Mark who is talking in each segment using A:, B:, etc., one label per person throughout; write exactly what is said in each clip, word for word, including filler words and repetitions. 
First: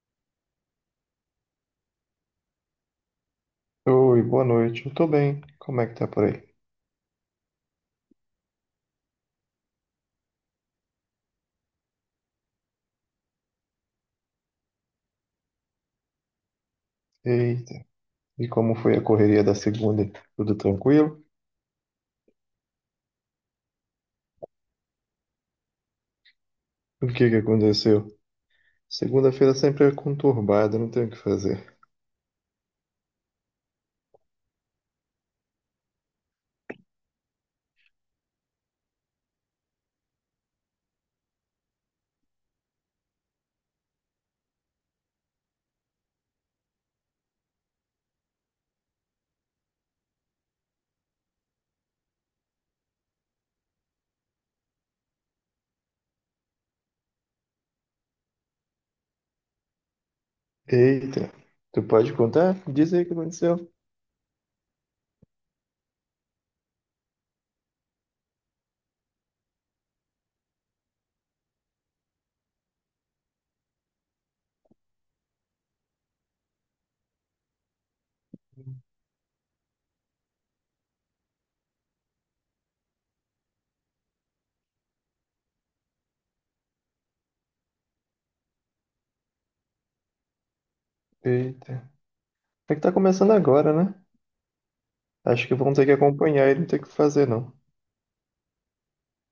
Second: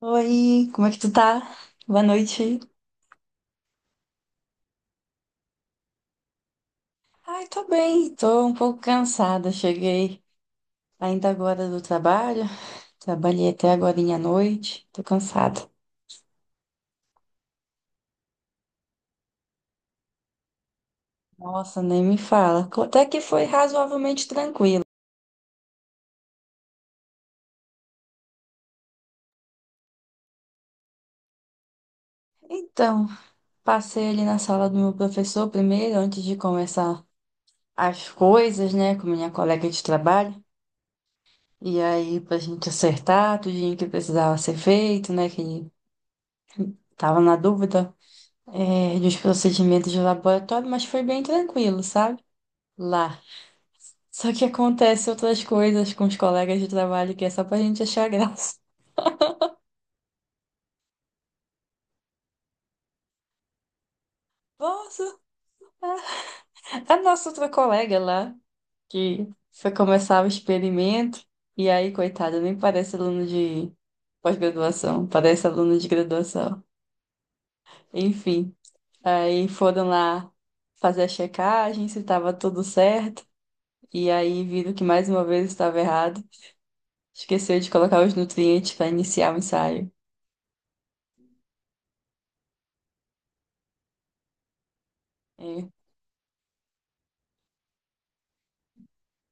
A: Oi, como é que tu tá? Boa noite.
B: Oi, boa noite. Eu tô bem. Como é que tá por aí?
A: Ai, tô bem, tô um pouco cansada. Cheguei ainda agora do trabalho, trabalhei até agora à noite, tô cansada.
B: Eita, e como foi a correria da segunda? Tudo tranquilo?
A: Nossa, nem me fala. Até que foi razoavelmente tranquilo.
B: O que que aconteceu? Segunda-feira sempre é conturbada, não tem o que fazer.
A: Então, passei ali na sala do meu professor primeiro, antes de começar as coisas, né, com minha colega de trabalho. E aí, pra gente acertar tudinho que precisava ser feito, né, que tava na dúvida. É, dos procedimentos de laboratório, mas foi bem tranquilo, sabe? Lá. Só que acontece outras coisas com os colegas de trabalho que é só pra gente achar graça.
B: Eita, tu pode contar? Diz aí o que aconteceu.
A: Nossa, a nossa outra colega lá, que foi começar o experimento, e aí, coitada, nem parece aluno de pós-graduação, parece aluno de graduação. Enfim, aí foram lá fazer a checagem, se estava tudo certo, e aí viram que mais uma vez estava errado. Esqueceu de colocar os nutrientes para iniciar o ensaio.
B: Eita, é que tá começando agora, né? Acho que
A: É,
B: vão ter que acompanhar e não tem o que fazer, não.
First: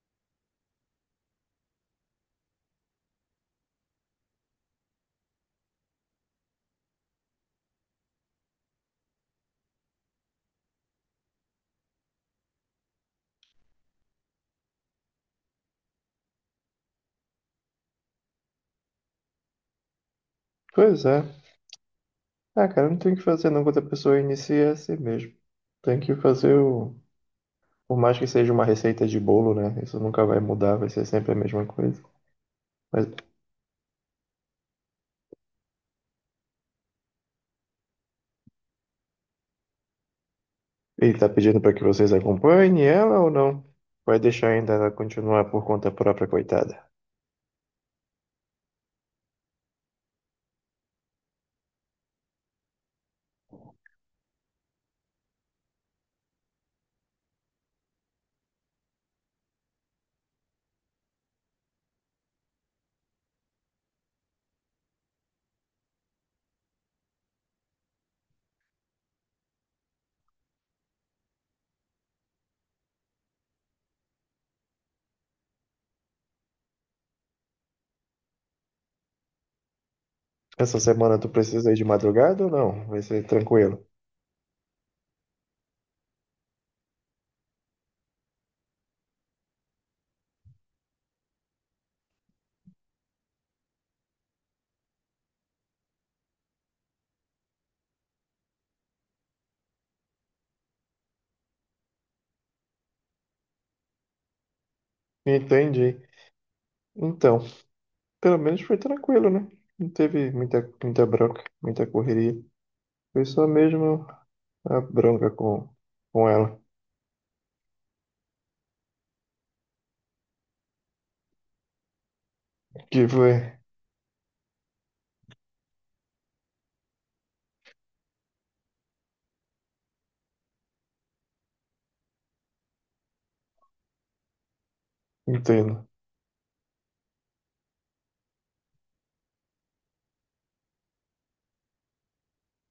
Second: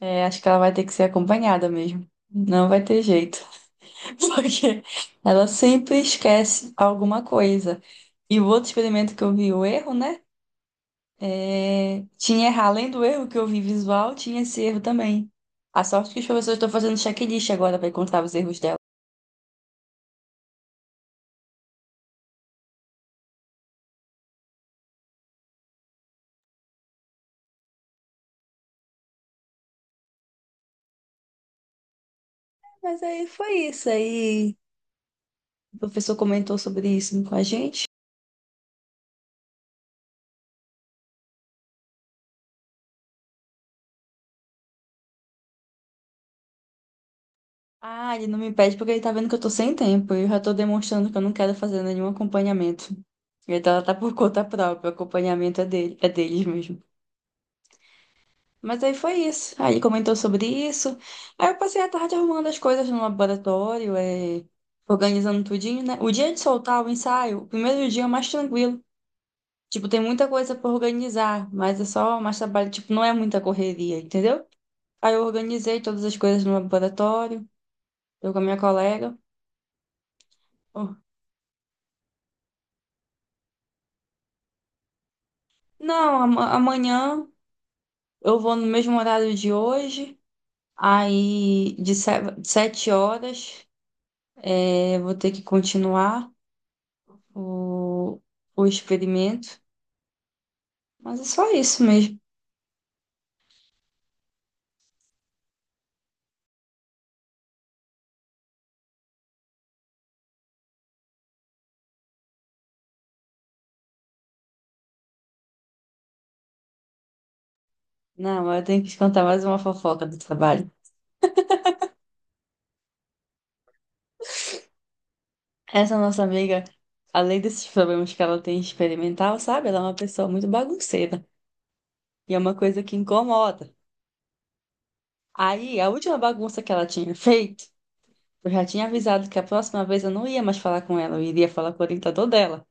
A: é, acho que ela vai ter que ser acompanhada mesmo. Não vai ter jeito, porque ela sempre esquece alguma coisa. E o outro experimento que eu vi, o erro, né? É, tinha errar, além do erro que eu vi visual, tinha esse erro também. A sorte que os professores estão fazendo checklist agora para encontrar os erros dela.
B: Pois é. Ah, cara, não tem o que fazer, não. Quando a pessoa inicia, é assim mesmo. Tem que fazer o... Por mais que seja uma receita de bolo, né? Isso nunca vai mudar, vai ser sempre a mesma coisa.
A: Mas
B: Mas
A: aí foi isso. Aí o professor comentou sobre isso com a gente.
B: ele tá pedindo para que vocês acompanhem ela ou não? Vai deixar ainda ela continuar por conta própria, coitada.
A: Ah, ele não me pede porque ele tá vendo que eu tô sem tempo e eu já tô demonstrando que eu não quero fazer nenhum acompanhamento. Então ela tá por conta própria, o acompanhamento é dele, é deles mesmo. Mas aí foi isso. Aí ele comentou sobre isso. Aí eu passei a tarde arrumando as coisas no laboratório, é, organizando tudinho, né? O dia de soltar o ensaio, o primeiro dia é mais tranquilo. Tipo, tem muita coisa pra organizar, mas é só mais trabalho. Tipo, não é muita correria, entendeu? Aí eu organizei todas as coisas no laboratório, eu com a minha colega.
B: Essa semana tu precisa ir de madrugada ou não? Vai ser tranquilo.
A: Não, ama- amanhã eu vou no mesmo horário de hoje. Aí, de se- sete horas, é, vou ter que continuar o, o experimento. Mas é só isso mesmo.
B: Entendi. Então, pelo menos foi tranquilo, né? Não teve muita, muita bronca, muita correria. Foi só mesmo a bronca com, com ela.
A: Não, eu tenho que te contar mais uma fofoca do trabalho.
B: Que foi.
A: Essa nossa amiga, além desses problemas que ela tem experimental, sabe? Ela é uma pessoa muito bagunceira. E é uma coisa que incomoda. Aí, a
B: Entendo.
A: última bagunça que ela tinha feito, eu já tinha avisado que a próxima vez eu não ia mais falar com ela, eu iria falar com o orientador dela.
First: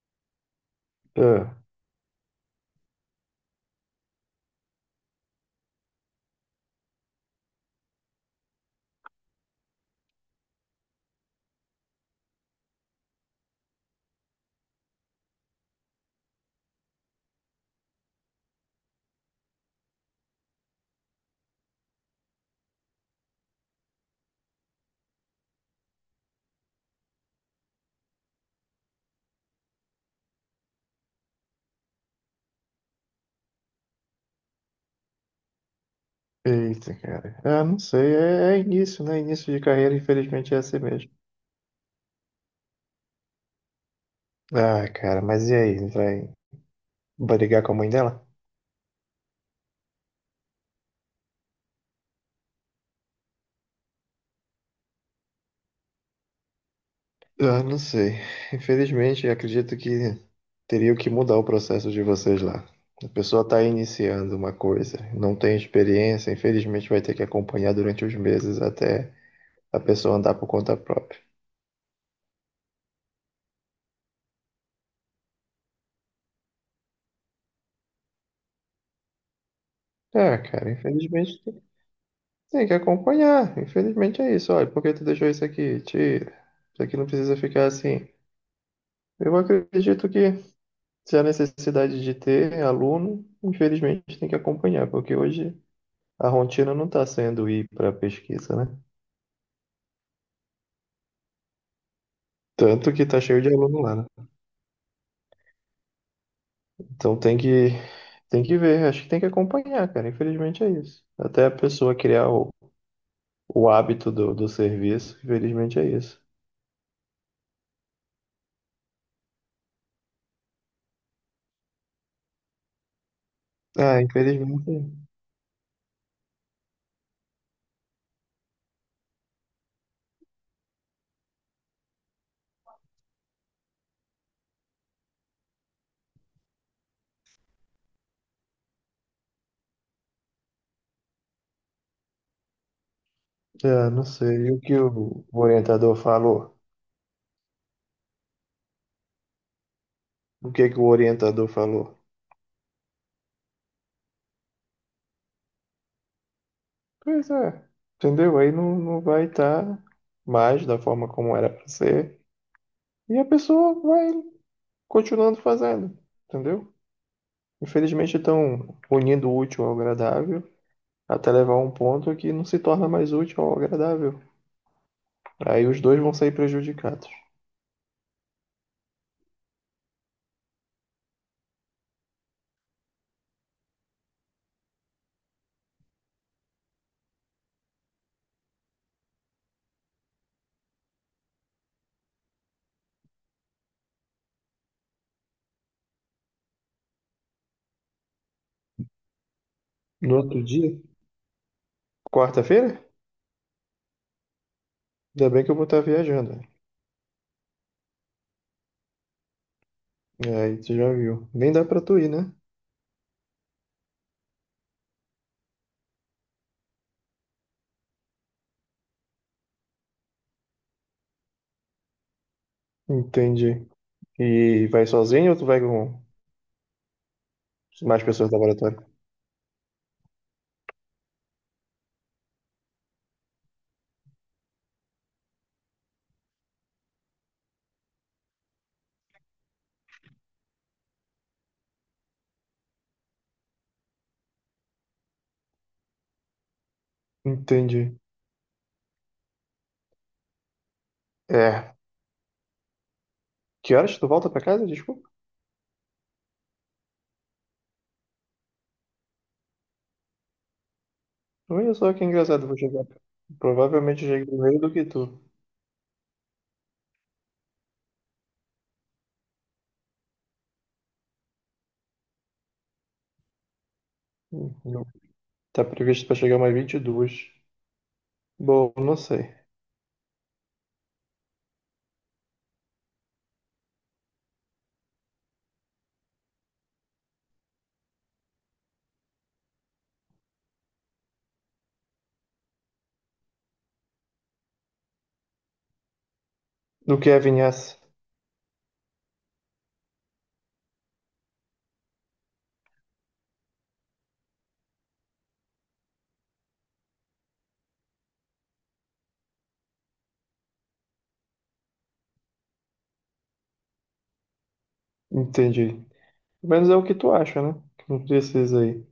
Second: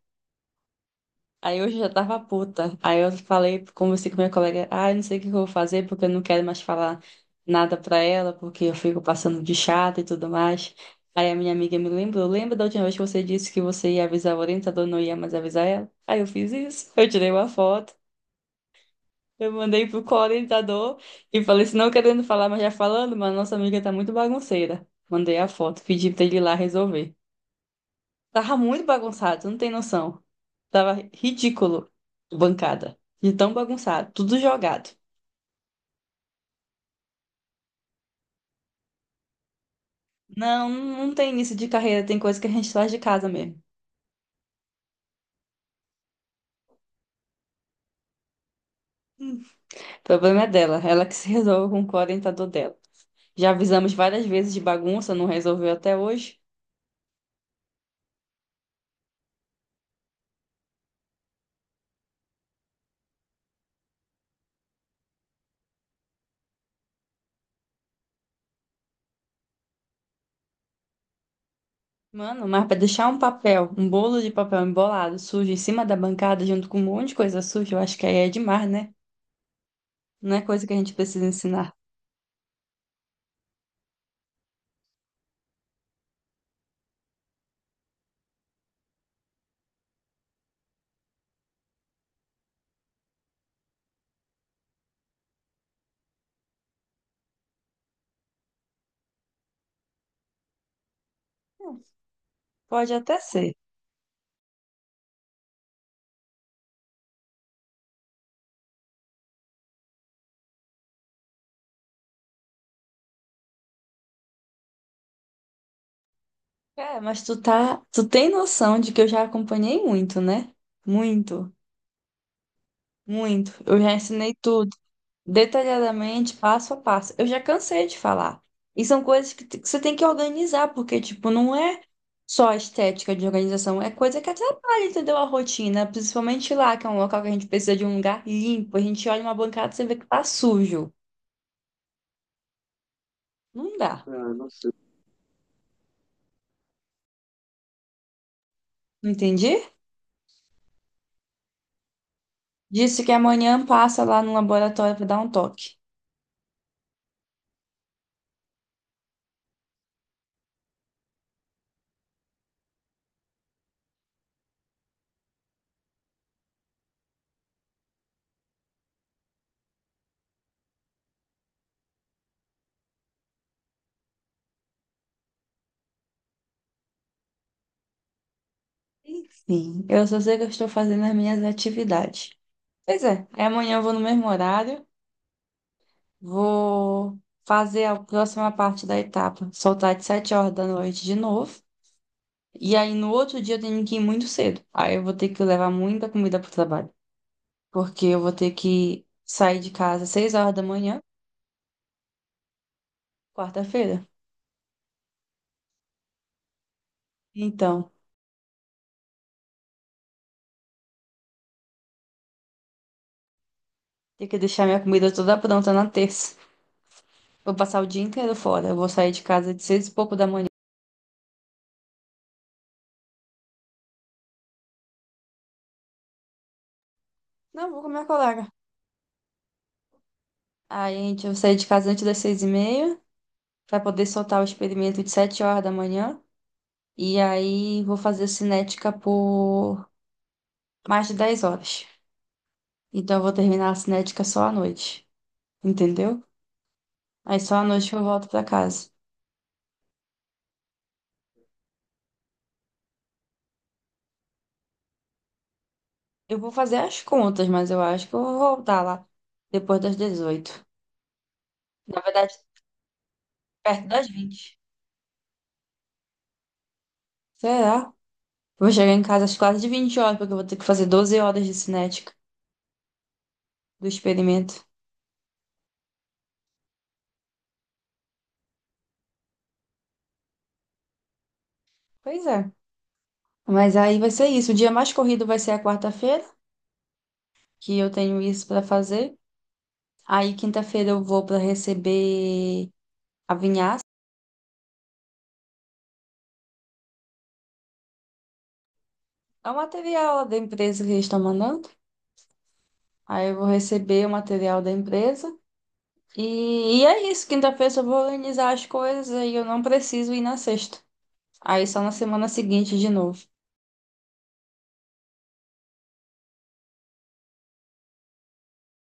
B: Ah,
A: Aí eu já tava puta. Aí eu falei, conversei com minha colega, ah, eu não sei o que eu vou fazer, porque eu não quero mais falar nada pra ela, porque eu fico passando de chata e tudo mais. Aí a minha amiga me lembrou, lembra da última vez que você disse que você ia avisar o orientador, não ia mais avisar ela? Aí eu fiz isso, eu tirei uma foto, eu mandei pro co-orientador e falei, se não querendo falar, mas já falando, mas nossa amiga tá muito bagunceira. Mandei a foto, pedi pra ele ir lá resolver. Tava muito bagunçado, tu não tem noção. Tava ridículo, bancada. De tão bagunçado, tudo jogado.
B: eita, cara. Ah, não sei. É, é início, né? Início de carreira, infelizmente é
A: Não,
B: assim mesmo.
A: não tem início de carreira, tem coisa que a gente faz de casa mesmo.
B: Ah, cara, mas e aí? Vai brigar com a mãe dela?
A: Hum. O problema é dela, ela que se resolve com o orientador dela. Já avisamos várias vezes de bagunça, não resolveu até hoje.
B: Ah, não sei. Infelizmente, acredito que teria que mudar o processo de vocês lá. A pessoa está iniciando uma coisa, não tem experiência, infelizmente vai ter que acompanhar durante os meses até a pessoa andar por conta própria.
A: Mano, mas pra deixar um papel, um bolo de papel embolado, sujo, em cima da bancada, junto com um monte de coisa suja, eu acho que aí é demais, né? Não
B: Ah,
A: é coisa que
B: cara,
A: a gente precisa
B: infelizmente tem
A: ensinar.
B: tem que acompanhar. Infelizmente é isso. Olha, por que tu deixou isso aqui? Tira. Isso aqui não precisa ficar assim. Eu acredito que se há necessidade de ter aluno, infelizmente tem que acompanhar, porque hoje. A rotina não está sendo ir para pesquisa, né?
A: Pode
B: Tanto que
A: até
B: tá cheio de
A: ser.
B: aluno lá, né? Então tem que tem que ver, acho que tem que acompanhar, cara. Infelizmente é isso. Até a pessoa criar o, o hábito do, do serviço, infelizmente é isso.
A: É, mas tu tá, tu tem noção de que eu já acompanhei muito, né? Muito, muito. Eu já
B: Ah,
A: ensinei tudo,
B: infelizmente.
A: detalhadamente, passo a passo. Eu já cansei de falar. E são coisas que, t- que você tem que organizar, porque, tipo, não é só a estética de organização, é coisa que atrapalha, entendeu? A rotina, principalmente lá, que é um local que a gente precisa de um lugar limpo. A gente olha uma bancada e você vê que tá sujo. Não
B: É,
A: dá.
B: não
A: Ah,
B: sei.
A: não
B: E o
A: sei.
B: que o orientador falou?
A: Entendi?
B: O que que o orientador falou?
A: Disse que amanhã passa lá no laboratório pra dar um toque.
B: Pois é, entendeu? Aí não, não vai estar mais da forma como era para ser. E a pessoa vai continuando fazendo, entendeu? Infelizmente estão unindo o útil ao agradável, até levar a um ponto que não se torna mais útil ao agradável. Aí os dois vão sair prejudicados.
A: Enfim, eu só sei que eu estou fazendo as minhas atividades. Pois é, aí amanhã eu vou no mesmo horário, vou fazer a próxima parte da etapa, soltar de sete horas da noite de novo. E aí no outro dia eu tenho que ir muito cedo. Aí eu vou ter que levar muita comida para o trabalho, porque eu vou ter que sair de casa às
B: No
A: seis
B: outro
A: horas da
B: dia,
A: manhã,
B: quarta-feira?
A: quarta-feira.
B: Ainda bem que eu vou estar viajando.
A: Então,
B: É, aí tu já viu. Nem dá pra tu ir, né?
A: tenho que deixar minha comida toda pronta na terça. Vou passar o dia inteiro fora. Eu vou sair de casa de seis e pouco da manhã.
B: Entendi. E vai sozinho ou tu vai com
A: Não, vou com
B: mais
A: minha
B: pessoas do
A: colega.
B: laboratório?
A: Aí a gente eu saí de casa antes das seis e meia para poder soltar o experimento de sete horas da manhã. E aí vou fazer cinética por mais de dez horas. Então eu vou terminar a cinética só à noite, entendeu? Aí só à noite que
B: Entendi.
A: eu volto para casa.
B: É. Que horas tu volta pra casa? Desculpa.
A: Eu vou fazer as contas, mas eu acho que eu vou voltar lá depois das dezoito.
B: Olha só
A: Na
B: que
A: verdade,
B: engraçado, eu vou chegar.
A: perto
B: Provavelmente
A: das
B: eu cheguei
A: vinte.
B: primeiro do que tu.
A: Será? Vou chegar em casa às quase de vinte horas, porque eu vou ter que fazer doze horas de cinética do experimento.
B: Não. Tá previsto pra chegar mais vinte e duas. Bom, não sei.
A: Pois é. Mas aí vai ser isso. O dia mais corrido vai ser a quarta-feira, que eu tenho isso para fazer. Aí quinta-feira eu vou para receber a vinhaça.
B: Do que é vinhaça.
A: É o material da empresa que eles estão mandando. Aí eu vou receber o material da empresa. E, e é isso. Quinta-feira eu só vou organizar as coisas e eu não preciso ir na sexta. Aí só na semana seguinte de novo.
B: Entendi. Pelo menos é o que tu acha, né? Que não precisa aí.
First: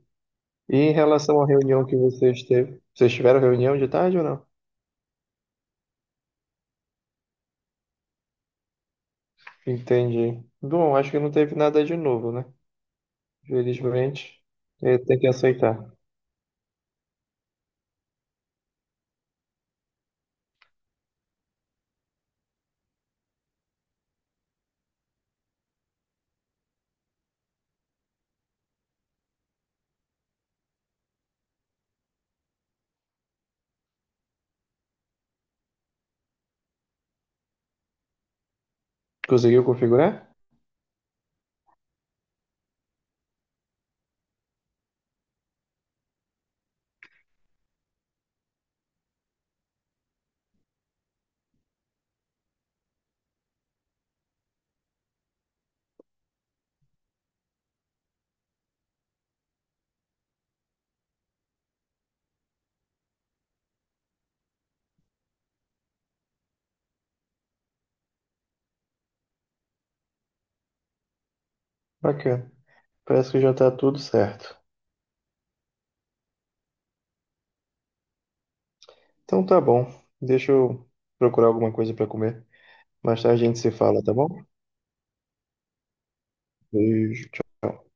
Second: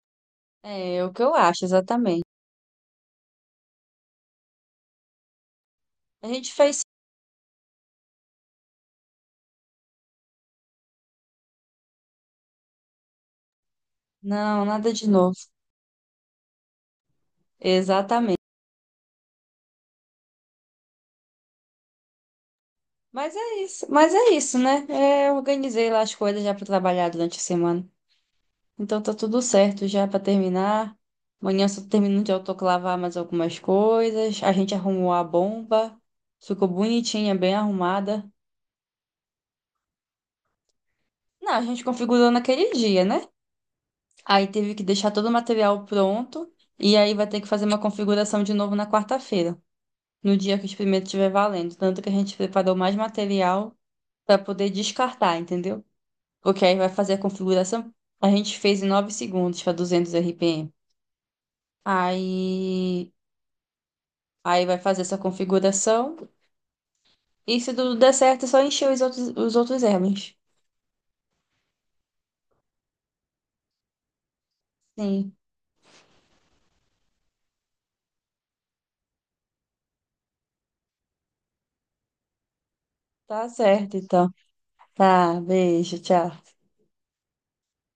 B: E em
A: É, é o que eu
B: relação à
A: acho,
B: reunião que
A: exatamente.
B: vocês teve, vocês tiveram reunião de tarde ou não?
A: A gente fez.
B: Entendi. Bom, acho que não teve nada de novo, né? Felizmente,
A: Não, nada
B: eh,
A: de
B: tem que
A: novo.
B: aceitar.
A: Exatamente. Mas é isso, mas é isso, né? É, eu organizei lá as coisas já para trabalhar durante a semana. Então tá tudo certo já para terminar. Amanhã eu só termino de autoclavar mais algumas coisas. A gente arrumou a bomba. Ficou bonitinha, bem arrumada.
B: Conseguiu configurar?
A: Não, a gente configurou naquele dia, né? Aí teve que deixar todo o material pronto. E aí vai ter que fazer uma configuração de novo na quarta-feira, no dia que o experimento estiver valendo. Tanto que a gente preparou mais material para poder descartar, entendeu? Porque aí vai fazer a configuração. A gente fez em nove segundos para duzentos R P M. Aí, aí vai fazer essa configuração. E se tudo der certo, é só encher os outros, os outros erros.
B: Bacana. Parece que já tá tudo certo.
A: Sim,
B: Então tá bom. Deixa eu procurar alguma coisa para comer. Mais tarde a
A: tá
B: gente se
A: certo
B: fala, tá bom?
A: então. Tá, beijo, tchau.
B: Beijo. Tchau.